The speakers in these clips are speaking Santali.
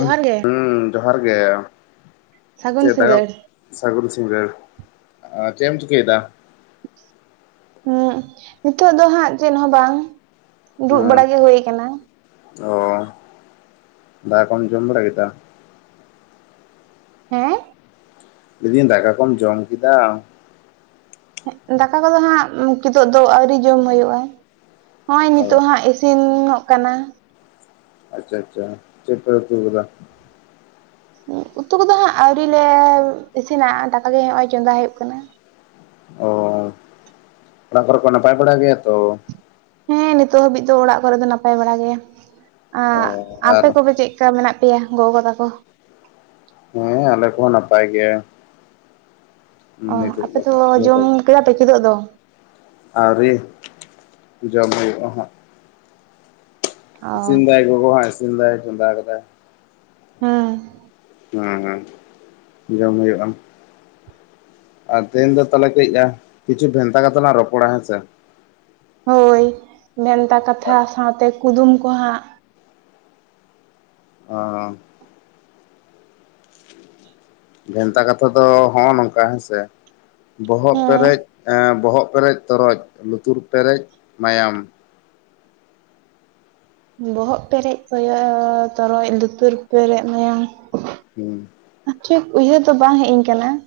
ᱡᱚᱦᱟᱨ ᱜᱮ ᱾ ᱡᱚᱦᱟᱨ ᱜᱮ ᱥᱟᱹᱜᱩᱱ ᱪᱮᱫ ᱫᱟᱠᱟ ᱥᱤᱸᱜᱟᱹᱲ ᱥᱟᱹᱜᱩᱱ ᱥᱤᱸᱜᱟᱹᱲ, ᱟᱨ ᱪᱮᱜ ᱮᱢ ᱪᱤᱠᱟᱹᱭ ᱫᱟ? ᱦᱩᱸ, ᱱᱤᱛᱚᱜ ᱫᱚ ᱦᱟᱸᱜ ᱪᱮᱫ ᱦᱚᱸ ᱵᱟᱝ ᱾ ᱫᱩᱲᱩᱵ ᱦᱮᱸ ᱵᱟᱲᱟ ᱜᱮ ᱦᱩᱭ ᱠᱟᱱᱟ ᱾ ᱚ, ᱫᱟᱠᱟ ᱠᱚᱢ ᱡᱚᱢ ᱵᱟᱲᱟ ᱠᱮᱫᱟ? ᱦᱮᱸ? ᱞᱤᱫᱤᱧ ᱫᱟᱠᱟ ᱠᱚᱢ ᱡᱚᱢ ᱠᱮᱫᱟ? ᱫᱟᱠᱟ ᱠᱚᱫᱚ ᱦᱟᱸᱜ ᱠᱤᱫᱳᱜ ᱫᱚ ᱟᱹᱣᱨᱤ ᱡᱚᱢ ᱦᱩᱭᱩᱜᱼᱟ, ᱱᱚᱜᱼᱚᱭ ᱱᱤᱛᱚᱜ ᱚ ᱦᱟᱸᱜ ᱤᱥᱤ ᱤᱥᱤᱱᱚᱜ ᱠᱟᱱᱟ ᱾ ᱟᱪᱪᱷᱟ ᱟᱪᱪᱷᱟ ᱾ ᱪᱮᱫ ᱯᱮ ᱩᱛᱩ ᱠᱟᱫᱟ? ᱩᱛᱩ ᱠᱚᱫᱚ ᱦᱟᱸᱜ ᱟᱹᱣᱨᱤ ᱞᱮ ᱤᱥᱤᱱᱟ ᱫᱟᱠᱟ ᱜᱮ ᱱᱚᱜᱼᱚᱭ ᱪᱚᱸᱫᱟ ᱦᱩᱭᱩᱜ ᱠᱟᱱᱟ ᱾ ᱚ ᱚᱲᱟ ᱠᱚᱨᱮ ᱠᱚ ᱱᱟᱯᱟᱭ ᱵᱟᱲᱟ ᱜᱮᱭᱟ ᱛᱚ? ᱦᱮᱸ, ᱱᱤᱛᱚᱜ ᱦᱟᱹᱵᱤᱡ ᱫᱚ ᱚᱲᱟᱜ ᱠᱚᱨᱮ ᱫᱚ ᱱᱟᱯᱟᱭ ᱵᱟᱲᱟ ᱜᱮᱭᱟ, ᱚ ᱟᱨ ᱟᱯᱮ ᱠᱚᱜᱮ ᱪᱮᱫ? ᱠᱟ ᱢᱮᱱᱟᱜ ᱯᱮᱭᱟ ᱜᱚ ᱛᱟᱠᱚ? ᱦᱮᱸᱟᱞᱮ ᱠᱚᱦᱚᱸ ᱱᱟᱯᱟᱭ ᱜᱮ ᱾ ᱚᱻ ᱟᱯᱮ ᱫᱚ ᱦᱟᱸᱜ ᱡᱚᱛᱚ ᱡᱚᱢ ᱠᱮᱫᱟ ᱯᱮ ᱠᱤᱫᱚᱜ ᱫᱚ? ᱟᱹᱣᱨᱤ ᱡᱚᱢ ᱦᱩᱭᱩᱜᱼᱟ ᱦᱟᱸᱜ ᱾ ᱚ ᱤᱥᱤᱱ ᱫᱟᱭ ᱜᱚᱜᱚ ᱦᱟᱸᱜ ᱤᱥᱤᱱ ᱫᱟᱭ ᱪᱚᱸᱫᱟ ᱟᱠᱟᱫᱟᱭ ᱾ ᱦᱮᱸ ᱾ ᱦᱮᱸ, ᱦᱮᱸ, ᱡᱚᱢ ᱦᱩᱭᱩᱜᱼᱟ ᱾ ᱟᱨ ᱛᱮᱦᱮᱧ ᱫᱚ ᱛᱟᱦᱚᱞᱮ ᱠᱟᱹᱡ ᱠᱤᱪᱷᱩ ᱵᱷᱮᱱᱛᱟ ᱠᱟᱛᱷᱟ ᱞᱟᱝ ᱨᱚᱯᱚᱲᱟ ᱾ ᱦᱮᱸᱥᱮ? ᱦᱳᱭ, ᱵᱷᱮᱱᱛᱟ ᱠᱟᱛᱷᱟ ᱥᱟᱶᱛᱮ ᱠᱩᱫᱩᱢ ᱠᱚ ᱦᱟᱸᱜ ᱾ ᱚ ᱾ ᱵᱷᱮᱱᱛᱟ ᱠᱟᱛᱷᱟ ᱫᱚ ᱦᱚᱸᱜᱼᱚᱭ ᱱᱚᱝᱠᱟ ᱦᱮᱸ ᱥᱮ ᱵᱚᱦᱚᱜ ᱦᱮᱸ ᱯᱮᱨᱮᱡ ᱵᱚᱦᱚᱜ ᱯᱮᱨᱮᱡ ᱛᱚᱨᱚᱡ ᱞᱩᱛᱩᱨ ᱯᱮᱨᱮᱡ ᱢᱟᱭᱟᱢ ᱵᱚᱦᱚᱜ ᱯᱮᱨᱮᱡ ᱠᱚᱭᱚᱜ ᱛᱚᱨᱚᱡ ᱞᱩᱛᱩᱨ ᱯᱮᱨᱮᱡ ᱢᱟᱭᱟᱝ ᱦᱩᱸ ᱾ ᱴᱷᱤᱠ ᱩᱭᱦᱟᱹᱨ ᱫᱚ ᱵᱟᱝ ᱦᱮᱡ ᱟᱹᱧ ᱠᱟᱱᱟ ᱾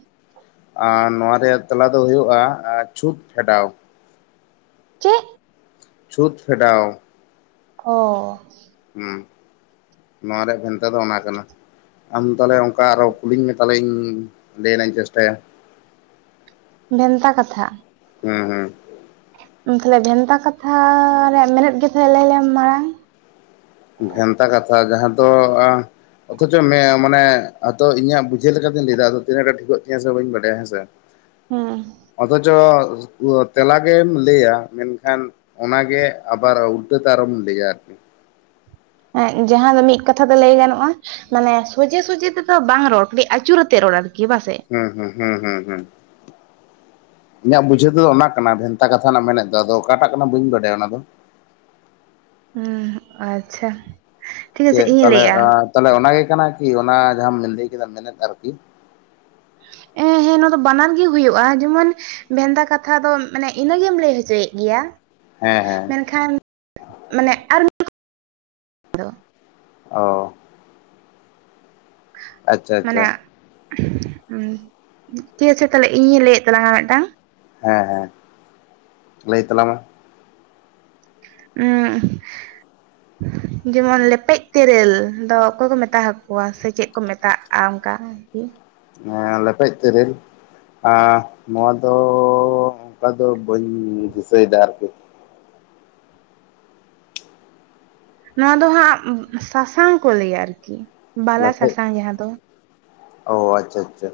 ᱟᱨ ᱱᱚᱣᱟ ᱨᱮᱭᱟᱜ ᱛᱮᱞᱟ ᱫᱚ ᱦᱩᱭᱩᱜᱼᱟ ᱪᱷᱩᱛ ᱯᱷᱮᱰᱟᱣ ᱾ ᱪᱮᱫ? ᱪᱷᱩᱛ ᱯᱷᱮᱰᱟᱣ ᱾ ᱚ ᱾ ᱦᱩᱸ, ᱱᱚᱣᱟ ᱨᱮᱭᱟᱜ ᱵᱷᱮᱱᱛᱟ ᱫᱚ ᱚᱱᱟ ᱠᱟᱱᱟ ᱾ ᱟᱢ ᱛᱟᱦᱚᱞᱮ ᱚᱱᱠᱟ ᱟᱨᱚᱸ ᱠᱩᱞᱤᱧ ᱢᱮ, ᱛᱟᱦᱚᱞᱮᱧ ᱞᱟᱹᱭᱱᱟᱧ ᱪᱮᱥᱴᱟᱭᱟ ᱾ [inaudible] ᱵᱷᱮᱱᱛᱟ ᱠᱟᱛᱷᱟ ᱾ ᱦᱮᱸ, ᱦᱮᱸ ᱾ ᱛᱟᱦᱚᱞᱮ ᱵᱷᱮᱱᱛᱟ ᱠᱟᱛᱷᱟ ᱨᱮᱭᱟᱜ ᱢᱮᱱᱮᱫ ᱜᱮ ᱛᱟᱦᱚᱞᱮ ᱞᱟᱹᱭ ᱞᱮᱢ ᱢᱟᱲᱟᱝ? ᱵᱷᱮᱱᱛᱟ ᱠᱟᱛᱷᱟ ᱡᱟᱦᱟᱸ ᱫᱚ ᱚᱛᱷᱚᱪᱚ ᱢᱮ ᱢᱟᱱᱮ ᱦᱚᱭᱛᱚ ᱤᱧᱟᱹᱜ ᱵᱩᱡᱷᱟᱹᱣ ᱞᱮᱠᱟ ᱞᱮᱠᱟᱛᱮᱧ ᱞᱟᱹᱭ ᱮᱫᱟ, ᱟᱫᱚ ᱛᱤᱱᱟᱹᱜ ᱜᱟᱱ ᱴᱷᱤᱠᱚᱜ ᱛᱤᱧᱟᱹ ᱥᱮ ᱵᱟᱹᱧ ᱵᱟᱰᱟᱭᱟ ᱾ ᱦᱮᱸ ᱥᱮ? [inaudible] ᱦᱮᱸ ᱾ ᱚᱛᱷᱪᱚ ᱛᱮᱞᱟ ᱜᱮᱢ ᱞᱟᱹᱭᱟ ᱢᱮᱱᱠᱷᱟᱱ ᱚᱱᱟ ᱜᱮ ᱟᱵᱟᱨ ᱩᱞᱴᱟᱹᱛᱮ ᱟᱨᱚᱢ ᱞᱟᱹᱭᱟ ᱟᱨᱠᱤ ᱾ ᱡᱟᱦᱟᱸ ᱫᱚ ᱢᱤᱫ ᱠᱟᱛᱷᱟ ᱛᱮ ᱞᱟᱹᱭ ᱜᱟᱱᱚᱜᱼᱟ ᱢᱟᱱᱮ ᱥᱚᱡᱷᱮ ᱥᱚᱡᱷᱮ ᱛᱮᱫᱚ ᱵᱟᱝ ᱨᱚᱲ ᱠᱟᱹᱴᱤᱡ ᱟᱹᱪᱩᱨᱟᱛᱮᱫ ᱨᱚᱲ ᱟᱨᱠᱤ ᱾ ᱵᱟᱝᱥᱮ? ᱦᱩᱸ ᱦᱩᱸ ᱦᱩᱸ ᱦᱩᱸ ᱦᱩᱸ ᱤᱧᱟᱹᱜ ᱵᱩᱡᱷᱟᱹᱣ ᱫᱚ ᱚᱱᱠᱟ ᱠᱟᱱᱟ ᱵᱷᱮᱱᱛᱟ ᱠᱟᱛᱷᱟ ᱨᱮᱱᱟᱜ ᱢᱮᱱᱮᱫ ᱫᱚ ᱟᱫᱚ ᱚᱠᱟᱴᱟᱜ ᱠᱟᱱᱟ ᱵᱟᱹᱧ ᱵᱟᱰᱟᱭᱟ ᱚᱱᱟ ᱫᱚ ᱩᱸ ᱟᱪᱪᱷᱟ ᱴᱷᱤᱠ ᱪᱮ ᱟᱪᱷᱮ ᱤᱧ ᱛᱟᱦᱚᱞᱮ ᱞᱟᱹᱭᱮᱜᱼᱟ ᱛᱟᱦᱚᱞᱮ ᱚᱱᱟᱜᱮ ᱠᱟᱱᱟ ᱠᱤ ᱚᱱᱟ ᱡᱟᱦᱟᱸ ᱟᱢ ᱞᱟᱹᱭ ᱠᱮᱫᱟ ᱢᱮᱱᱮᱫ ᱟᱨᱠᱤ ᱦᱮᱸ ᱦᱮᱸ ᱱᱚᱶᱟ ᱫᱚ ᱵᱟᱱᱟᱨ ᱜᱮ ᱦᱩᱭᱩᱜᱼᱟ ᱡᱮᱢᱚᱱ ᱵᱷᱮᱱᱛᱟ ᱠᱟᱛᱷᱟ ᱫᱚ ᱢᱟᱱᱮ ᱤᱱᱟᱹᱜᱮᱢ ᱞᱟᱹᱭ ᱦᱚᱪᱚᱭᱮᱫ ᱜᱮᱭᱟ ᱦᱮᱸ ᱦᱮᱸ ᱢᱮᱱᱷᱟ ᱢᱟᱱᱮ ᱟᱨ ᱚ ᱟᱪᱪᱷᱟ ᱟᱪᱪᱷᱟ ᱢᱟᱱᱮ ᱟᱪᱷᱮ ᱛᱟᱦᱞᱮ ᱤᱧᱤᱧ ᱞᱟᱹᱭᱮᱫ ᱛᱟᱞᱟᱝᱟ ᱢᱤᱫᱴᱟᱝ ᱦᱮᱸ ᱦᱮᱸ ᱞᱟᱹᱭ ᱛᱟᱞᱟᱝ ᱢᱮ [unintelligible] ᱩᱸ [unintelligible] [inaudible] ᱡᱮᱢᱚᱱ ᱞᱮᱯᱮᱡ ᱛᱮᱨᱮᱞ ᱫᱚ ᱚᱠᱚᱭ ᱠᱚ ᱢᱮᱛᱟ ᱦᱟᱠᱚᱣᱟ ᱥᱮ ᱪᱮᱫ ᱠᱚ ᱢᱮᱛᱟᱜᱼᱟ ᱚᱱᱠᱟ [inaudible] ᱦᱮᱸ ᱞᱮᱯᱮᱡ ᱛᱤᱨᱤᱞ ᱱᱚᱣᱟ ᱫᱚᱻᱚᱱᱠᱟ ᱫᱚ ᱵᱟᱹᱧ ᱫᱤᱥᱟᱹᱭᱮᱫᱟ ᱟᱨᱠᱤ ᱱᱚᱣᱟ ᱫᱚ ᱦᱟᱸᱜ ᱥᱟᱥᱟᱝ ᱠᱚ ᱞᱟᱹᱭᱟ ᱟᱨᱠᱤ ᱵᱟᱞᱟ ᱞᱮᱯᱮᱡ ᱥᱟᱥᱟᱝ ᱡᱟᱦᱟᱸ ᱫᱚ ᱚ ᱟᱪᱪᱷᱟ ᱟᱪᱪᱷᱟ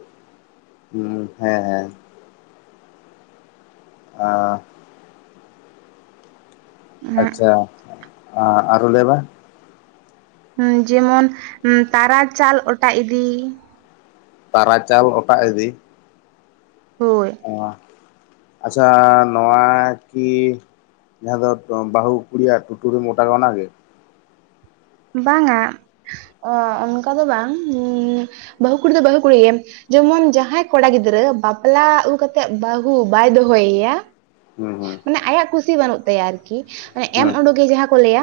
ᱦᱩᱸ ᱦᱮᱸ ᱦᱮᱸ ᱟ ᱟᱪᱪᱷᱟ ᱟᱸ ᱟᱨ ᱦᱚᱸ ᱞᱟᱹᱭ ᱢᱮ ᱩᱸ ᱡᱮᱢᱚᱱ ᱛᱟᱨᱟ ᱪᱟᱞ ᱚᱴᱟ ᱤᱫᱤ ᱛᱟᱨᱟ ᱪᱟᱞ ᱚᱴᱟᱜ ᱤᱫᱤ ᱦᱳᱭ ᱟᱪᱪᱷᱟ ᱱᱚᱣᱟ ᱠᱤ ᱡᱟᱦᱟᱸ ᱫᱚ ᱵᱟᱹᱦᱩ ᱠᱩᱲᱤ ᱭᱟᱜ ᱴᱳᱴᱩᱨᱮᱢ ᱚᱴᱟᱜᱟ ᱚᱱᱟ ᱜᱮ ᱵᱟᱝᱟ ᱚᱱᱠᱟ ᱫᱚ ᱵᱟᱝ ᱵᱟᱹᱦᱩ ᱠᱩᱲᱤ ᱫᱚ ᱵᱟᱹᱦᱩ ᱠᱩᱲᱤ ᱜᱮ ᱡᱮᱢᱚᱱ ᱡᱟᱦᱟᱸᱭ ᱠᱚᱲᱟ ᱜᱤᱫᱽᱨᱟᱹ ᱵᱟᱯᱞᱟ ᱟᱹᱜᱩ ᱠᱟᱛᱮᱜ ᱵᱟᱹᱦᱩ ᱵᱟᱭ ᱫᱚᱦᱚ ᱭᱮᱭᱟ ᱦᱩᱸ ᱢᱟᱱᱮ ᱟᱭᱟᱜ ᱠᱩᱥᱤ ᱵᱟᱹᱱᱩᱜ ᱛᱟᱭᱟ ᱟᱨᱠᱤ ᱮᱢ ᱦᱩᱸ ᱩᱰᱩᱠᱮ ᱡᱟᱦᱟᱸ ᱠᱚ ᱞᱟᱹᱭᱟ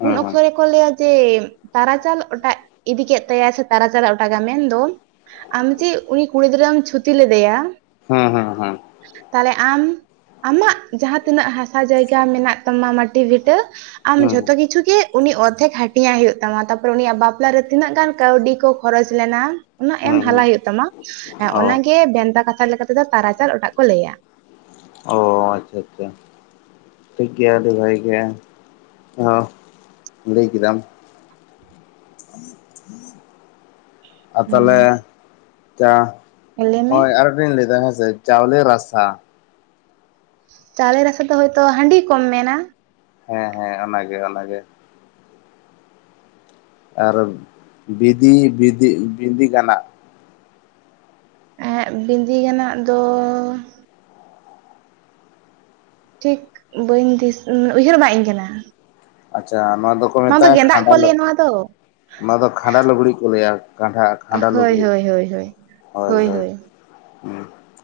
ᱦᱩᱸ ᱩᱱ ᱦᱩᱸ ᱚᱠᱛᱚᱨ ᱨᱮ ᱦᱚᱲ ᱠᱚ ᱞᱟᱹᱭᱟ ᱡᱮ ᱛᱟᱨᱟᱪᱟᱞ ᱚᱴᱟᱜ ᱤᱫᱤ ᱠᱮᱫ ᱛᱟᱭᱟ ᱥᱮ ᱛᱟᱨᱟᱪᱟᱞᱮ ᱚᱴᱟᱜᱟ ᱢᱮᱱᱫᱚ ᱟᱢ ᱡᱮ ᱩᱱᱤ ᱠᱩᱲᱤ ᱜᱤᱫᱽᱨᱟᱹᱢ ᱪᱷᱩᱛᱤ ᱞᱮᱫᱮᱭᱟ ᱦᱮᱸ ᱦᱮᱸ ᱦᱮᱸ ᱛᱟᱦᱞᱮ ᱟᱢ ᱟᱢᱟᱜ ᱡᱟᱦᱟᱸ ᱛᱤᱱᱟᱹᱜ ᱦᱟᱥᱟ ᱡᱟᱭᱜᱟ ᱢᱮᱱᱟᱜ ᱛᱟᱢᱟ ᱢᱟᱴᱤ ᱵᱷᱤᱴᱟᱹ ᱟᱢ ᱦᱩᱸ ᱡᱚᱛᱚ ᱠᱤᱪᱷᱩ ᱜᱮ ᱩᱱᱤ ᱚᱫᱷᱮᱠ ᱦᱟ [unintelligible] ᱦᱩᱭᱩᱜ ᱛᱟᱢᱟ ᱛᱟᱯᱚᱨᱮ ᱩᱱᱤᱭᱟᱜ ᱵᱟᱯᱞᱟ ᱨᱮ ᱛᱤᱱᱟᱹᱜ ᱜᱟᱱ ᱠᱟᱹᱣᱰᱤ ᱠᱚ ᱠᱷᱚᱨᱚᱪ ᱞᱮᱱᱟ ᱩᱱᱟᱹᱜ ᱦᱩᱸ ᱮᱢ ᱦᱩᱸ ᱦᱩᱸ ᱦᱟᱞᱟ ᱦᱩᱭᱩᱜ ᱛᱟᱢᱟ ᱚ ᱚᱱᱟᱜᱮ ᱵᱷᱮᱱᱛᱟ ᱠᱟᱛᱷᱟ ᱞᱮᱠᱟ ᱛᱮᱫᱚ ᱛᱟᱨᱟᱪᱟᱞ ᱚᱴᱟᱜ ᱠᱚ ᱞᱟᱹᱭᱟ᱾ ᱚ ᱟᱪᱪᱷᱟ ᱟᱪᱪᱷᱟ ᱴᱷᱤᱠ ᱜᱮᱭᱟ ᱟᱹᱰᱤ ᱵᱷᱟᱹᱜ ᱜᱮ ᱚᱸ ᱞᱟᱹᱭ ᱠᱮᱫᱟᱢ ᱟᱨ ᱦᱩᱸ ᱛᱟᱦᱚᱞᱮ ᱪᱟ ᱞᱟᱹᱭ ᱢᱮ ᱦᱳᱭ ᱟᱨᱢᱮᱫᱴᱟᱧ ᱞᱟᱹᱭᱮᱫᱟ ᱦᱮᱸᱥᱮ ᱪᱟᱣᱞᱮ ᱨᱟᱥᱛᱟ ᱪᱟᱣᱞᱮ ᱨᱟᱥᱟ ᱫᱚ ᱦᱭᱛᱳ ᱦᱟᱺᱰᱤ ᱠᱚᱢ ᱢᱮᱱᱟ ᱦᱮᱸ ᱦᱮᱸ ᱚᱱᱟᱜᱮ ᱚᱱᱟᱜᱮ ᱟᱨ ᱵᱤᱫᱤ ᱵᱤᱫᱤ ᱵᱤᱸᱫᱤ ᱜᱟᱱᱟᱜ ᱮᱸ ᱵᱸᱤᱫᱤ ᱜᱟᱱᱟᱜ ᱫᱚᱻᱚ ᱴᱷᱤᱠ ᱵᱟᱹᱧ ᱫᱤᱥ [unintelligible] ᱩᱭᱦᱟᱹᱨ ᱵᱟᱜ ᱤᱧ ᱠᱟᱱᱟ ᱟᱪᱪᱷᱟ ᱱᱚᱣᱟ ᱫᱚᱠᱚ ᱵᱟᱝ ᱫᱚ ᱢᱮᱛᱟᱜᱼᱟ ᱜᱮᱸᱫᱟᱜ ᱠᱷᱟᱸᱰᱟ ᱠᱚ ᱞᱟᱹᱭᱟ ᱱᱚᱣᱟ ᱫᱚ [unintelligible] ᱱᱚᱣᱟ ᱫᱚ ᱠᱷᱟᱸᱰᱟ ᱞᱩᱜᱽᱲᱤ ᱠᱚ ᱞᱟᱹᱭᱟ ᱠᱟᱱᱰᱷᱟ ᱠᱷᱟᱸᱰᱟ ᱦᱳᱭ ᱞᱩᱜᱽᱲᱤᱡ ᱦᱳᱭ ᱦᱳᱭ ᱦᱳᱭ ᱦᱳᱭ ᱦᱳᱭ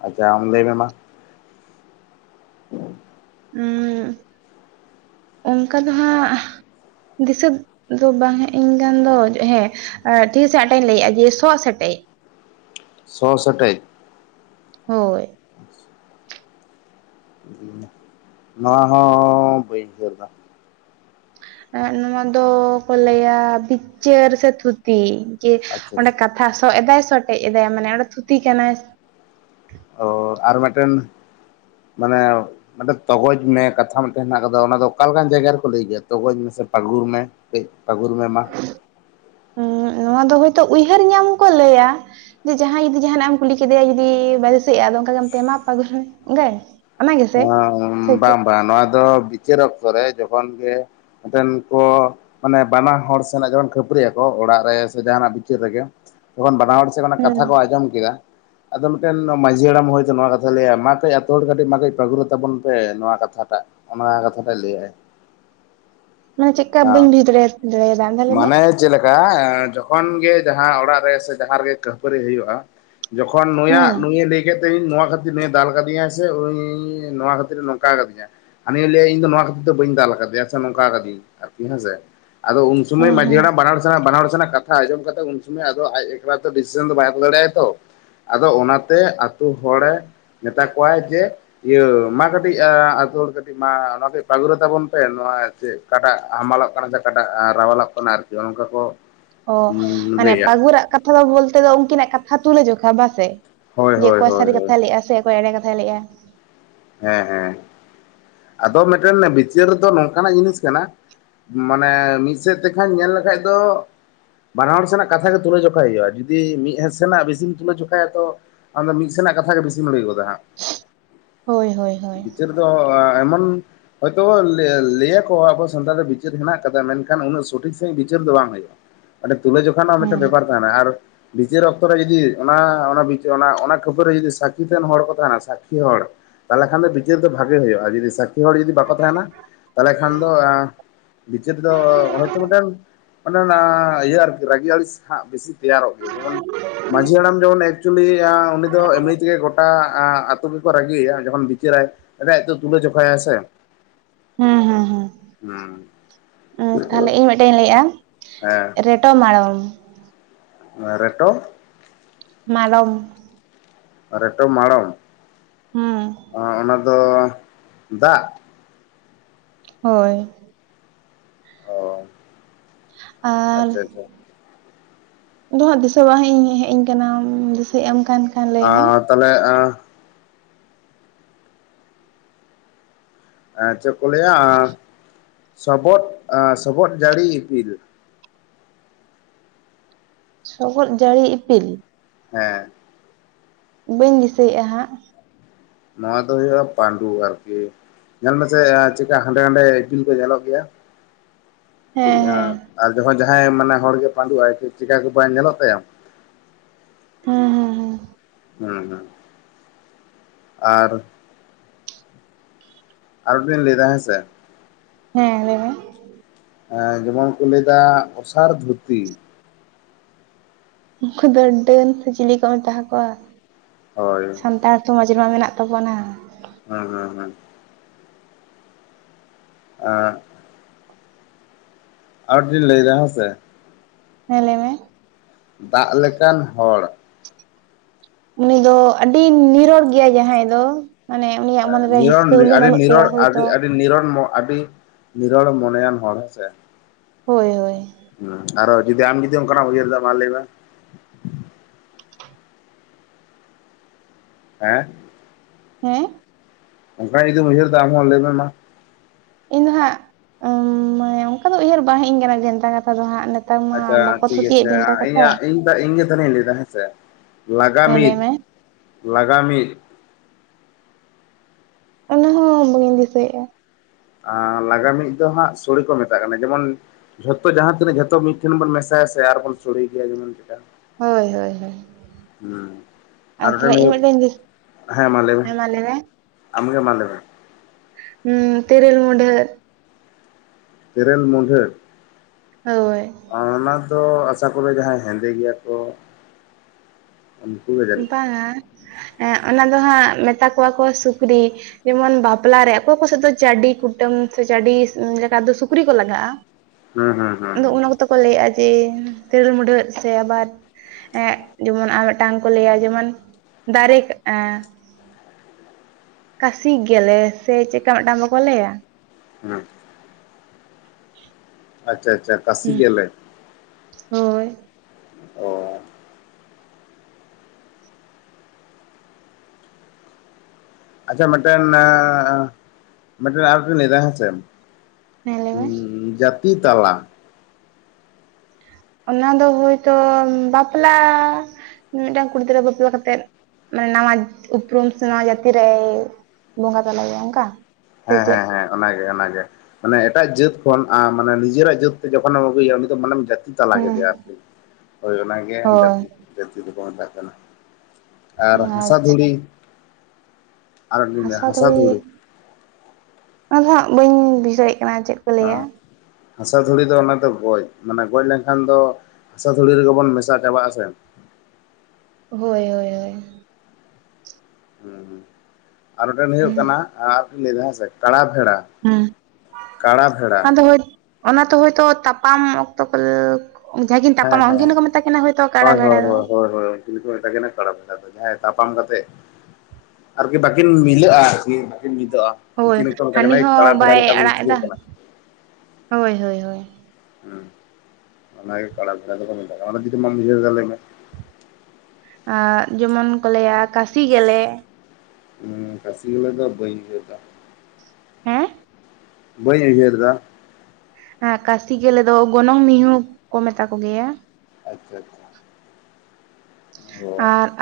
ᱟᱪᱪᱷᱟ ᱟᱢ ᱞᱟᱹᱭ ᱢᱮ ᱢᱟ [inaudible] ᱩᱸᱜ ᱚᱱᱠᱟ ᱫᱚ ᱦᱟᱸᱜ ᱫᱤᱥᱟᱹ [unintelligible] ᱫᱚ ᱵᱟᱝ ᱦᱮᱡ ᱟᱧ ᱠᱟᱹᱱ ᱫᱚ ᱦᱮᱸ ᱴᱷᱤᱥ ᱟᱴᱟ ᱤᱧ ᱞᱟᱹᱭᱮᱫᱼᱟ ᱡᱮ ᱥᱚᱜ ᱥᱮᱴᱮᱡ ᱥᱚ ᱥᱮᱴᱮᱡ ᱦᱳᱭ ᱟᱪᱪᱷᱟ [inaudible] ᱱᱚᱣᱟ ᱦᱚᱸ ᱵᱟᱹᱧ ᱩᱭᱦᱟᱹᱨ ᱮᱫᱟ [inaudible] ᱱᱚᱣᱟ ᱫᱚᱠᱚ ᱞᱟᱹᱭᱟ ᱵᱤᱪᱟᱹᱨ ᱥᱮ ᱛᱷᱩᱛᱤ ᱡᱮ ᱟᱪᱪᱷᱟ ᱚᱸᱰᱮ ᱠᱟᱛ ᱛᱷᱟ ᱥᱚᱜ ᱮᱫᱟᱭ ᱥᱚᱴᱮᱡ ᱮᱫᱟᱭ ᱢᱟᱱᱮ ᱚᱰᱮ ᱛᱷᱩᱛᱤ ᱠᱟᱱᱟᱭ ᱚ ᱟᱨ ᱢᱤᱫᱴᱮᱱ ᱢᱟᱱᱮ ᱢᱟᱱᱮ ᱛᱚᱜᱚᱡ ᱢᱮ ᱠᱟᱛᱷᱟ ᱢᱤᱫᱴᱮᱱ ᱦᱮᱱᱟᱜ ᱟᱠᱟᱫᱟ ᱚᱱᱟ ᱫᱚ ᱚᱠᱟᱞᱮᱠᱟᱱ ᱡᱟᱭᱜᱟ ᱨᱮᱠᱚ ᱞᱟᱹᱭ ᱜᱮᱭᱟ ᱛᱚᱜᱚᱡ ᱢᱮᱥᱮ ᱯᱟᱹᱜᱩᱨ ᱢᱮ ᱯᱟᱜᱩᱨ ᱢᱮ ᱢᱟ ᱱᱚᱣᱟ ᱫᱚ ᱦᱳᱭᱛᱳ ᱩᱭᱦᱟᱹᱨ ᱧᱟᱢ ᱠᱚ ᱞᱟᱹᱭᱟ ᱡᱮ ᱡᱟᱦᱟᱸᱭ ᱡᱩᱫᱤ ᱡᱟᱦᱟᱱᱟᱜ ᱮᱢ ᱠᱩᱞᱤ ᱠᱮᱫᱮᱭᱟ ᱡᱩᱫᱤ ᱵᱟᱭ ᱫᱤᱥᱟᱹᱭᱼᱟ ᱟᱫᱚ ᱚᱱᱠᱟ ᱜᱮ ᱢᱟ ᱯᱟᱜᱚᱨ ᱚᱱᱠᱟᱜᱮ ᱦᱚᱸ ᱵᱟᱝ ᱵᱟᱝ ᱱᱚᱣᱟ ᱫᱚ ᱵᱤᱪᱟᱹᱨ ᱚᱠᱛᱚ ᱨᱮ ᱡᱚᱠᱷᱚᱱ ᱜᱮ ᱟᱛᱮᱱ ᱠᱚ ᱢᱟᱱᱮ ᱵᱟᱱᱟ ᱦᱚᱲ ᱥᱮᱱᱟᱜ ᱡᱚᱠᱷᱚᱱ ᱠᱷᱟᱹᱯᱟᱹᱨᱤᱜ ᱟᱠᱚ ᱚᱲᱟᱜ ᱨᱮ ᱥᱮ ᱡᱟᱦᱟᱱᱟᱜ ᱵᱤᱪᱟᱹᱨ ᱨᱮᱜᱮ ᱛᱚᱠᱷᱚᱱ ᱵᱟᱱᱟ ᱦᱚᱲ ᱢᱟᱱᱮ ᱦᱩᱸ ᱠᱟᱛᱷᱟ ᱠᱚ ᱟᱸᱡᱚᱢ ᱠᱮᱫᱟ᱾ ᱟᱫᱚ ᱢᱤᱫᱴᱮᱱ ᱢᱟᱺᱡᱷᱤ ᱦᱟᱲᱟᱢ ᱦᱚᱭᱛᱳ ᱱᱚᱣᱟ ᱠᱟᱛᱷᱟ ᱞᱟᱹᱭᱟ ᱢᱟ ᱠᱟᱹᱡ ᱟᱛᱳ ᱦᱚᱲ ᱠᱟᱹᱴᱤᱡ ᱢᱟ ᱠᱟᱹᱡ ᱯᱟᱹᱜᱩᱨ ᱛᱟᱵᱚᱱ ᱯᱮ ᱱᱚᱣᱟ ᱠᱟᱛᱷᱟᱴᱟᱜ ᱚᱱᱟ ᱠᱟᱛᱷᱟ ᱴᱟᱜ ᱮ ᱞᱟᱹᱭᱟᱭ ᱢᱟᱱᱮ ᱪᱮᱠᱟ ᱵᱟᱹᱧ ᱵᱩᱡ ᱫᱟᱲᱮᱭᱟ ᱫᱟᱲᱮᱭᱟᱫᱟ ᱛᱟᱦᱚᱞᱮ ᱢᱮ ᱢᱟᱱᱮ ᱪᱮᱫ ᱞᱮᱠᱟ ᱡᱚᱠᱷᱚᱱ ᱜᱮ ᱡᱟᱦᱟᱸ ᱚᱲᱟᱜ ᱨᱮ ᱥᱮ ᱡᱟᱦᱟᱸ ᱨᱮᱜᱮ ᱠᱟᱹᱯᱟᱹᱨᱤ ᱦᱩᱭᱩᱜᱼᱟ᱾ ᱡᱚᱠᱷᱚᱱ ᱱᱩᱭᱟᱜ ᱦᱩᱸ ᱱᱩᱭ ᱮ ᱞᱟᱹᱭ ᱠᱮᱫ ᱛᱮ ᱤᱧ ᱱᱚᱣᱟ ᱠᱷᱟᱹᱛᱤᱨ ᱱᱩᱭ ᱫᱟᱞ ᱠᱟᱫᱤᱧᱟᱭ ᱥᱮ ᱤᱧ ᱱᱚᱣᱟ ᱠᱷᱟᱹᱛᱤᱨ ᱱᱚᱝᱠᱟ ᱟᱠᱟᱫᱤᱧᱟ ᱦᱟᱱᱤ ᱞᱟᱹᱭᱟ ᱤᱧ ᱫᱚ ᱱᱚᱣᱟ ᱠᱷᱟᱹᱛᱤᱨ ᱫᱚ ᱵᱟᱹᱧ ᱫᱟᱞ ᱟᱠᱟᱫᱮᱭᱟ ᱥᱮ ᱱᱚᱝᱠᱟ ᱠᱟᱫᱮᱭᱟᱹᱧ ᱟᱨᱠᱤ ᱦᱮᱸᱥᱮ ᱟᱫᱚ ᱩᱱ ᱥᱚᱢᱚᱭ ᱦᱩᱸ ᱢᱟᱡᱷᱤ ᱦᱩᱸ ᱦᱟᱲᱟᱢ ᱵᱟᱱᱟ ᱦᱚᱲ ᱵᱟᱱᱟ ᱦᱚᱲ ᱥᱟᱞᱟᱜ ᱠᱟᱛᱷᱟ ᱟᱡᱚᱢ ᱠᱟᱛᱮᱜ ᱩᱱ ᱥᱚᱢᱚᱭ ᱟᱫᱚ ᱟᱡ ᱮᱠᱞᱟ ᱛᱮ ᱰᱤᱥᱤᱥᱚᱱ ᱫᱚ ᱵᱟᱭ ᱟᱜᱩ ᱫᱟᱲᱮᱭᱟᱜ ᱟᱭ ᱛᱚ ᱟᱫᱚ ᱚᱱᱟᱛᱮ ᱟᱛᱳ ᱦᱚᱲᱮ ᱢᱮᱛᱟ ᱠᱚᱣᱟᱭ ᱡᱮ ᱤᱭᱟᱹ ᱢᱟ ᱠᱟᱹᱴᱤᱡ ᱟᱛᱳ ᱦᱚᱲ ᱠᱟᱹᱴᱤᱡ ᱢᱟ ᱱᱚᱣᱟ ᱠᱟᱹᱴᱤᱡ ᱯᱟᱜᱽᱨᱟᱹ ᱛᱟᱵᱚᱱ ᱯᱮ ᱱᱚᱣᱟ ᱪᱮᱫ ᱚᱠᱟᱴᱟᱜ ᱦᱟᱢᱟᱞᱚᱜ ᱠᱟᱱᱟ ᱥᱮ ᱚᱠᱟᱴᱟᱜ ᱨᱟᱣᱟᱞᱚᱜ ᱠᱟᱱᱟ ᱟᱨᱠᱤ ᱚᱱᱠᱟ ᱠᱚ ᱚ ᱢᱟᱱᱮ ᱞᱟᱹᱭᱟ ᱯᱟᱹᱜᱩᱨᱟᱜ ᱠᱟᱛᱷᱟ ᱫᱚ ᱵᱚᱞᱛᱮ ᱫᱚ ᱩᱱᱠᱤᱱᱟᱜ ᱠᱟᱛᱷᱟ ᱛᱩᱞᱟᱹ ᱡᱚᱠᱷᱟ ᱵᱟᱥᱮ ᱦᱳᱭ ᱡᱮ ᱦᱳᱭ ᱚᱠᱚᱭ ᱦᱳᱭ ᱥᱟᱹᱨᱤ ᱦᱳᱭ ᱠᱟᱛᱷᱟᱭ ᱞᱟᱹᱭ ᱮᱫᱼᱟ ᱥᱮ ᱚᱠᱚᱭ ᱮᱲᱮ ᱠᱟᱛᱷᱟᱭ ᱞᱮᱜᱼᱟ ᱦᱮᱸ ᱦᱮᱸ ᱟᱫᱚ ᱢᱤᱫᱴᱮᱱ ᱵᱤᱪᱟᱹᱨ ᱫᱚ ᱱᱚᱝᱠᱟᱱᱟᱜ ᱡᱤᱱᱤᱥ ᱠᱟᱱᱟ ᱢᱟᱱᱮ ᱢᱤᱫ ᱥᱮᱫ ᱛᱮᱠᱷᱟᱱ ᱧᱮᱞ ᱞᱮᱠᱷᱟᱡ ᱫᱚ ᱵᱟᱱᱟ ᱦᱚᱲ ᱥᱮᱱᱟᱜ ᱠᱟᱛᱷᱟᱜ ᱛᱩᱞᱟᱹ ᱡᱚᱠᱷᱟᱭ ᱦᱩᱭᱩᱜᱼᱟ ᱡᱚᱫᱤ ᱢᱤᱫ ᱥᱮᱱᱟᱜ ᱵᱮᱥᱤᱢ ᱛᱩᱞᱟᱹ ᱡᱚᱠᱷᱟᱭᱟ ᱛᱚ ᱟᱫᱚ ᱢᱤᱫᱥᱮᱫᱱᱟᱜ ᱠᱟᱛᱷᱟ ᱜᱮ ᱵᱤᱥᱤᱢ ᱞᱟᱹᱭ ᱜᱚᱫᱟ ᱦᱟᱸᱜ ᱦᱳᱭ ᱦᱳᱭ ᱦᱳᱭ ᱟᱫᱚ ᱮᱢᱚᱱ ᱦᱳᱭᱛᱳ ᱞᱟᱹᱭᱟ ᱠᱚ ᱟᱵᱚ ᱥᱟᱱᱛᱟᱲ ᱨᱮ ᱵᱤᱪᱟᱹᱨ ᱦᱮᱱᱟᱜ ᱟᱠᱟᱫᱟ ᱢᱮᱱᱠᱷᱟᱱ ᱩᱱᱟᱹᱜ ᱥᱚᱴᱷᱤᱠ ᱥᱟᱺᱦᱤᱡ ᱵᱤᱪᱟᱹᱨ ᱫᱚ ᱵᱟᱝ ᱦᱳᱭᱳᱜᱼᱟ ᱟᱰᱤ ᱛᱩᱞᱟᱹ ᱡᱚᱠᱷᱟ ᱨᱮᱱᱟᱜ ᱦᱚᱸᱢᱤᱫᱴᱟᱝ ᱦᱩᱸ ᱵᱮᱯᱟᱨ ᱛᱟᱦᱮᱱᱟ ᱟᱨ ᱵᱤᱪᱟᱹᱨ ᱚᱠᱛᱚ ᱨᱮ ᱡᱩᱫᱤ ᱚᱱᱟ ᱵᱤ ᱚᱱᱟ ᱠᱷᱟᱹᱯᱟᱹᱨ ᱨᱮ ᱡᱩᱫᱤ ᱥᱟᱹᱠᱷᱤᱛᱟᱱ ᱦᱚᱲ ᱠᱚ ᱛᱟᱦᱮᱱᱟ ᱥᱟᱹᱠᱷᱤ ᱦᱚᱲ ᱛᱟᱦᱚᱞᱮ ᱠᱷᱟᱱ ᱫᱚ ᱵᱤᱪᱟᱹᱨ ᱫᱚ ᱵᱷᱟᱜᱮ ᱦᱩᱭᱩᱜᱼᱟ ᱟᱨ ᱡᱚᱫᱤ ᱥᱟᱠᱠᱷᱤ ᱦᱚᱲ ᱡᱩᱫᱤ ᱵᱟᱠᱚ ᱛᱟᱦᱮᱱᱟ ᱛᱟᱦᱚᱞᱮ ᱠᱷᱟᱱ ᱫᱚ ᱵᱤᱪᱟᱹᱨ ᱫᱚ ᱦᱚᱭᱛᱳ ᱢᱤᱫᱴᱮᱱ ᱚᱱᱮ ᱚᱱᱟ ᱤᱭᱟᱹ ᱟᱨᱠᱤ ᱨᱟᱹᱜᱤ ᱟᱹᱲᱤᱥ ᱦᱟᱜ ᱵᱮᱥᱤ ᱛᱮᱭᱟᱨᱚᱜ ᱜᱮ ᱡᱮᱢᱚᱱ ᱢᱟᱺᱡᱷᱤ ᱦᱟᱲᱟᱢ ᱡᱮᱢᱚᱱ ᱮᱠᱪᱩᱭᱮᱞᱤ ᱩᱱᱤ ᱫᱚ ᱮᱢᱱᱤ ᱛᱮᱜᱮ ᱜᱚᱴᱟ ᱟ ᱮᱠᱚ ᱨᱟᱹᱜᱤᱭᱮᱭᱟ ᱡᱚᱠᱷᱚᱱ ᱵᱤᱪᱟᱹᱨᱟᱭ ᱥᱮ ᱟᱡ ᱛᱮ ᱛᱩᱞᱟᱹ ᱡᱚᱠᱷᱟᱭ ᱥᱮ ᱦᱩᱸ ᱦᱩᱸ ᱦᱩᱸ ᱦᱩᱸ ᱛᱟᱦᱚᱞᱮ ᱤᱧ ᱢᱤᱫᱴᱮᱱ ᱤᱧ ᱞᱟᱹᱭᱮᱜᱼᱟ ᱦᱮᱸ ᱨᱮᱴᱚ ᱢᱟᱲᱚᱢ ᱨᱮᱴᱚ ᱢᱟᱲᱚᱢ ᱨᱮᱴᱚ ᱢᱟᱲᱚᱢ ᱦᱮᱸ ᱚᱱᱟ ᱫᱚ ᱫᱟᱜ ᱦᱳᱭ ᱚ ᱟᱨ ᱟᱪᱪᱷᱟ ᱟᱪᱪᱷᱟ ᱟᱫᱚ ᱦᱟᱸᱜ ᱫᱤᱥᱟᱹ ᱵᱟᱝ ᱦᱟᱸᱜ ᱤᱧ ᱦᱮᱡ ᱤᱧ ᱠᱟᱱᱟ ᱫᱤᱥᱟᱹᱭ ᱮᱢ ᱠᱟᱱ ᱠᱷᱟᱱ ᱞᱟᱹᱭ ᱢᱮ ᱟᱨ ᱛᱟᱦᱚᱞᱮ ᱪᱮᱫ ᱠᱚ ᱞᱟᱹᱭᱟ ᱥᱚᱵᱚᱫ ᱥᱚᱵᱚᱫ ᱡᱟᱹᱲᱤ ᱤᱯᱤᱞ ᱥᱚᱵᱚᱫ ᱡᱟᱲᱤ ᱤᱯᱤᱞ ᱦᱮᱸ ᱵᱟᱹᱧ ᱫᱤᱥᱟᱹᱭᱮᱫᱼᱟ ᱦᱟᱸᱜ ᱱᱚᱣᱟ ᱫᱚ ᱦᱩᱭᱩᱜᱼᱟ ᱯᱟᱺᱰᱩ ᱟᱨᱠᱤ ᱧᱮᱞ ᱢᱮᱥᱮ ᱪᱮᱠᱟ ᱦᱟᱸᱰᱮ ᱱᱟᱰᱮ ᱤᱯᱤᱞ ᱠᱚ ᱧᱮᱞᱚᱜ ᱜᱮᱭᱟ ᱦᱮᱸ ᱟᱨ ᱡᱟᱦᱟᱸᱭ ᱡᱟᱦᱟᱸᱭ ᱢᱟᱱᱮ ᱦᱚᱲᱜᱮ ᱯᱟᱸᱰᱩᱜ ᱟᱭ ᱪᱮᱠᱟ ᱠᱚ ᱵᱟᱝᱟᱭ ᱧᱮᱞᱚᱜ ᱛᱟᱭᱟ ᱦᱮᱸ ᱦᱮᱸ ᱦᱮᱸ ᱦᱮᱸ ᱦᱮᱸ ᱟᱨ ᱟᱨᱢᱤᱫ ᱫᱷᱟᱣ ᱤᱧ ᱞᱟᱹᱭᱮᱫᱟ ᱦᱮᱸ ᱥᱮ ᱦᱮᱸ ᱞᱟᱹᱭ ᱢᱮ ᱡᱮᱢᱚᱱ ᱠᱚ ᱞᱟᱹᱭ ᱮᱫᱟ ᱚᱥᱟᱨ ᱫᱷᱩᱛᱤ ᱩᱱᱠᱩ ᱫᱚ ᱰᱟᱹᱱ ᱥᱮ ᱪᱤᱞᱤ ᱠᱚ ᱢᱮᱛᱟ ᱠᱚᱣᱟ ᱦᱳᱭ ᱥᱟᱱᱛᱟᱲ ᱡᱚᱛᱚ ᱢᱚᱡᱽ ᱨᱮᱢᱟ ᱢᱮᱱᱟᱜ ᱛᱟᱵᱚᱱᱟ ᱦᱩᱸ ᱦᱩᱸ ᱦᱩᱸ ᱟᱨ ᱟᱨ ᱢᱤᱫᱴᱟᱝ ᱤᱧ ᱞᱟᱹᱭᱮᱫᱟ ᱦᱮᱸ ᱥᱮ ᱦᱮᱸ ᱞᱟᱹᱭ ᱢᱮ ᱫᱟᱜ ᱞᱮᱠᱟᱱ ᱦᱚᱲ ᱩᱱᱤ ᱫᱚ ᱟᱹᱰᱤ ᱱᱤᱨᱚᱲ ᱜᱮᱭᱟᱭ ᱡᱟᱦᱟᱸᱭ ᱫᱚ ᱢᱟᱱᱮ ᱩᱱᱤᱭᱟᱜ ᱢᱚᱱᱮᱨᱮ ᱱᱤᱨᱚᱲ ᱦᱤᱥᱠᱟᱹ ᱟ ᱦᱩᱞᱩᱝ ᱵᱟᱹᱱᱩᱜ ᱛᱟᱭᱟ ᱱᱤᱨᱚᱲ ᱟ ᱦᱳᱭᱛᱳ ᱟᱹᱰᱤ ᱱᱤᱨᱚᱲ ᱢ ᱱᱤᱨᱚᱲ ᱢᱚᱱᱮᱭᱟᱱ ᱦᱚᱲ ᱦᱮᱸ ᱥᱮ ᱦᱳᱭ ᱦᱳᱭ ᱦᱩᱸ ᱟᱨᱦ ᱡᱩᱫᱤ ᱟᱢ ᱡᱚᱫᱤ ᱚᱱᱠᱟᱱᱟᱜ ᱩᱭᱦᱟᱹᱨ ᱫᱟ ᱢᱟ ᱞᱟᱹᱭ ᱢᱮ ᱦᱮᱸ ᱦᱮᱸ ᱚᱱᱠᱟ ᱡᱩᱫᱤᱢ ᱩᱭᱦᱟᱹᱨ ᱫᱟ ᱟᱢ ᱦᱚᱸ ᱞᱟᱹᱭᱢᱮ ᱢᱟ ᱤᱧ ᱫᱚ ᱦᱟᱸᱜ ᱢᱟᱱᱮ ᱚᱱᱠᱟ ᱫᱚ ᱩᱭᱦᱟᱹᱨ ᱵᱟᱝ ᱦᱮᱡ ᱤᱧ ᱠᱟᱱᱟ ᱵᱷᱮᱱᱛᱟ ᱠᱟᱛᱷᱟ ᱫᱚ ᱦᱟᱸᱜ ᱱᱮᱛᱟᱨ ᱢᱟ ᱟᱪᱪᱷᱟ ᱵᱟᱠᱚ ᱴᱷᱤᱠ ᱛᱷᱩᱛᱤᱭᱮᱫ ᱟᱪᱷᱮ ᱵᱷᱮᱱᱛᱟ ᱠᱟᱛᱷᱟ ᱤᱧᱟᱹᱜ ᱤᱧ ᱤᱧᱜᱮ ᱛᱚᱨᱮᱧ ᱞᱟᱹᱭᱫᱟ ᱦᱮᱸᱥᱮ ᱞᱟᱜᱟ ᱦᱮᱸ ᱢᱤᱫ ᱞᱟᱹᱭ ᱢᱮ ᱞᱟᱜᱟ ᱢᱤᱫ ᱚᱱᱟ ᱦᱚᱸ ᱵᱟᱝᱤᱧ ᱫᱤᱥᱟᱹᱭᱮᱫᱼᱟ ᱞᱟᱜᱟ ᱢᱤᱫ ᱫᱚ ᱦᱟᱸᱜ ᱥᱳᱲᱮ ᱠᱚ ᱢᱮᱛᱟᱜ ᱠᱟᱱᱟ ᱡᱮᱢᱚᱱ ᱡᱷᱚᱛᱚ ᱡᱟᱦᱟ ᱛᱤᱱᱟᱹᱜ ᱡᱷᱚᱛᱚ ᱢᱤᱫ ᱴᱷᱮᱱ ᱵᱚᱱ ᱢᱮᱥᱟᱭᱟ ᱥᱮ ᱟᱨ ᱵᱚᱱ ᱥᱳᱲᱮ ᱜᱮᱭᱟ ᱡᱮᱢᱚᱱ ᱪᱮᱫᱠᱟ ᱦᱳᱭ ᱦᱳᱭ ᱦᱳᱭ ᱦᱩᱸ ᱟᱨ ᱛᱟᱦᱚᱞᱮ ᱤᱧ ᱢᱤᱫ ᱦᱮᱸ ᱢᱟᱞᱟᱹᱭ ᱢᱮ ᱟᱢ ᱜᱮ ᱢᱟ ᱞᱟᱹᱭ ᱢᱮ ᱦᱩᱸ ᱛᱮᱤᱨᱤᱞ ᱢᱩᱰᱷᱟᱹᱜ ᱛᱤᱨᱮᱞ ᱢᱩᱱᱰᱷᱟᱹᱜ ᱦᱳᱭ ᱚᱱᱟ ᱫᱚ ᱟᱥᱟ ᱠᱚᱨᱮ ᱡᱟᱦᱟᱸᱭ ᱦᱮᱸᱫᱮ ᱜᱮᱭᱟ ᱠᱚ ᱩᱱᱠᱩ ᱜᱮ ᱡᱟᱹᱱᱤᱡ ᱵᱟᱝᱟ ᱦᱮᱸ ᱚᱱᱟ ᱫᱚ ᱦᱟᱸᱜ ᱢᱮᱛᱟ ᱠᱚᱣᱟ ᱠᱚ ᱥᱩᱠᱨᱤ ᱡᱮᱢᱚᱱ ᱵᱟᱯᱞᱟᱨᱮ ᱚᱠᱚᱭ ᱠᱚ ᱥᱮᱫ ᱫᱚ ᱪᱟᱹᱰᱤ ᱠᱩᱴᱟᱹᱢ ᱥᱮ ᱪᱟᱹᱰᱤ ᱞᱮᱠᱟ ᱫᱚ ᱥᱩᱠᱨᱤ ᱠᱚ ᱞᱟᱜᱟᱜᱼᱟ ᱦᱩᱸ ᱦᱩᱸ ᱦᱩᱸ ᱦᱩᱸ ᱡᱚᱛᱚ ᱠᱚ ᱞᱟᱹᱭᱮᱜᱼᱟ ᱡᱮ ᱛᱤᱨᱮᱞ ᱢᱩᱱᱰᱷᱟᱹᱜ ᱥᱮ ᱟᱵᱟᱨ ᱡᱮᱢᱚᱱ ᱟᱨ ᱢᱤᱫᱴᱟᱝ ᱞᱟᱹᱭᱟ ᱡᱮᱢᱚᱱ ᱫᱟᱨᱮ ᱠᱟᱥᱤ ᱜᱮᱞᱮ ᱥᱮ ᱪᱮᱫᱠᱟ ᱢᱤᱫᱴᱟᱝ ᱵᱟᱠᱚ ᱞᱟᱹᱭᱟ ᱦᱮᱸ ᱦᱮ [unintelligible] ᱟᱪᱪᱷᱟ ᱟᱪᱪᱷᱟ ᱠᱟᱥᱤ ᱜᱮᱞᱮ ᱦᱳᱭ ᱚ ᱟᱪᱪᱷᱟ ᱢᱮᱴᱮᱱ ᱟᱨ ᱢᱮᱴᱮᱱ ᱞᱟ. ᱤ ᱫᱟ ᱦᱮᱸ ᱥᱮ ᱦᱮᱸ ᱞᱟᱹᱭ ᱦᱩ ᱢᱮ ᱡᱟᱹᱛᱤ ᱛᱟᱞᱟ ᱚᱱᱟ ᱫᱚ ᱦᱳᱭᱛᱳ ᱵᱟᱯᱞᱟ ᱢᱤᱫ ᱴᱟᱝ ᱠᱩᱲᱤ ᱜᱤᱫᱨᱟᱹ ᱵᱟᱯᱞᱟ ᱠᱟᱛᱮᱜ ᱢᱟᱱᱮ ᱱᱟᱣᱭᱟ ᱩᱯᱨᱩᱢ ᱥᱮ ᱱᱟᱣᱭᱟ ᱡᱟᱹᱛᱤ ᱨᱮ ᱵᱚᱸᱜᱟ ᱛᱟᱞᱟᱭᱮᱭᱟ ᱚᱱᱠᱟ ᱥᱮ ᱦᱮᱸ ᱪᱮᱫ ᱦᱮᱸ ᱦᱮᱸ ᱚᱱᱟᱜᱮ ᱚᱱᱟᱜᱮ ᱢᱟᱱᱮ ᱮᱴᱟᱜ ᱡᱟᱹᱛ ᱠᱷᱚᱱ ᱟᱢ ᱢᱟᱱᱮ ᱱᱤᱡᱮ ᱨᱟᱜ ᱡᱟᱹᱛ ᱛᱮ ᱡᱚᱠᱷᱚᱱᱮᱢ ᱟᱹᱜᱩᱭᱮᱭᱟ ᱩᱱᱤ ᱫᱚ ᱢᱟᱱᱮᱢ ᱡᱟᱹᱛᱤ ᱛᱟᱞᱟ ᱦᱮᱸ ᱠᱮᱫᱮᱭᱟᱯ ᱦᱳᱭ ᱚᱱᱟᱜᱮ ᱦᱳᱭ ᱡᱟᱹᱛᱤ ᱡᱟᱹᱛᱤ ᱫᱚ ᱠᱚ ᱢᱮᱛᱟᱜ ᱠᱟᱱᱟ ᱟᱨ ᱦᱟᱥᱟ ᱟᱪᱪᱷᱟ ᱫᱷᱩᱲᱤ ᱟᱨ ᱞᱟ. ᱭ ᱦᱟᱥᱟ ᱫᱷᱩᱲᱤ ᱚᱱᱟ ᱫᱚ ᱦᱟᱸᱜ ᱵᱟᱹᱧ ᱵᱩᱡᱷᱚ ᱫᱟᱲᱮ ᱠᱟᱱᱟ ᱪᱮᱫ ᱠᱚ ᱦᱟ ᱞᱟᱹᱭᱟ ᱦᱟᱥᱟ ᱫᱷᱩᱲᱤ ᱫᱚ ᱚᱱᱟ ᱫᱚ ᱜᱚᱡᱽ ᱢᱟᱱᱮ ᱜᱚᱡ ᱞᱮᱱ ᱠᱷᱟᱱ ᱫᱚ ᱦᱟᱥᱟ ᱫᱩᱲᱤ ᱨᱮᱜᱮ ᱵᱚᱱ ᱢᱮᱥᱟ ᱪᱟᱵᱟᱜᱼᱟ ᱥᱮ ᱦᱳᱭ ᱦᱳᱭ ᱦᱳᱭ ᱦᱩ ᱦᱩ ᱟᱨ ᱚᱸᱴᱮᱱ ᱦᱩᱭᱩᱜ ᱦᱩᱸ ᱠᱟᱱᱟ ᱟᱨ ᱢᱤᱫᱴᱟᱝ ᱤᱧ ᱞᱟᱹᱭ ᱮᱫᱟ ᱦᱮᱸᱥᱮ ᱠᱟᱲᱟ ᱵᱷᱮᱲᱟ ᱠᱟᱲᱟ ᱵᱷᱮᱲᱟ ᱦᱮᱸ ᱟᱫᱳ ᱦᱳᱭᱛᱳ ᱚᱱᱟ ᱫᱚ ᱦᱳᱭᱛᱳ ᱛᱟᱯᱟᱢ ᱚᱠᱛᱚ ᱠᱚ ᱞᱟ. ᱡᱟᱦᱟ. ᱠᱤᱱ ᱦᱮᱸ ᱛᱟᱯᱟᱢᱟ ᱩᱱᱠᱤᱱ ᱦᱮᱸ ᱦᱚᱸ ᱠᱚ ᱢᱮᱛᱟ ᱠᱤᱱᱟ ᱦᱳᱭᱛᱳ ᱠᱟᱲᱟ ᱦᱳᱭ ᱦᱳᱭ ᱵᱷᱮᱲᱟ ᱫᱚ ᱦᱳᱭ ᱦᱳᱭ ᱦᱳᱭ ᱩᱱᱠᱤᱱ ᱠᱚ ᱢᱮᱛᱟ ᱠᱤᱱᱟ. ᱠᱟᱲᱟ ᱵᱷᱮᱲᱟ ᱡᱟᱦᱟᱸᱭ ᱛᱟᱯᱟᱢ ᱠᱟᱛᱮᱫ ᱟᱨ ᱠᱤ ᱵᱟᱝ ᱠᱤᱱ ᱢᱤᱞᱟᱹᱜᱼᱟ ᱟᱨ ᱠᱤ ᱵᱟᱝ ᱠᱤᱱ ᱢᱤᱫᱳᱜᱼᱟ ᱦᱳᱭ ᱦᱟᱹᱱᱤ ᱦᱚᱸ ᱵᱟᱭ ᱟᱲᱟᱜ ᱮᱫᱟ ᱪᱤᱠᱟᱹᱜ ᱠᱟᱱᱟ ᱦᱳᱭ ᱦᱳᱭ ᱦᱩᱸ ᱚᱱᱟ ᱜᱮ ᱠᱟᱲᱟ ᱵᱷᱮᱲᱟ ᱫᱚ ᱠᱚ ᱢᱮᱛᱟᱜ ᱠᱟᱱᱟ ᱟᱨ ᱡᱮᱢᱚᱱ ᱠᱚ ᱞᱟᱹᱭᱟ ᱠᱟᱥᱤ ᱜᱮᱞᱮ ᱦᱮᱸ ᱠᱟᱥᱤ ᱜᱮᱞᱮ ᱫᱚ ᱵᱟᱹᱧ ᱞᱟᱹᱭ ᱫᱟ ᱦᱮᱸ ᱵᱟᱹᱧ ᱩᱭᱦᱟᱹᱨ ᱫᱟ ᱦᱮᱸ ᱠᱟᱥᱤ ᱜᱮᱞᱮ ᱫᱚ ᱜᱚᱱᱚᱝ ᱢᱤᱦᱩ ᱠᱚ ᱢᱮᱛᱟ ᱠᱚᱜᱮᱭᱟ ᱟᱪᱪᱷᱟ ᱟᱪᱷᱟ ᱟᱨ ᱟ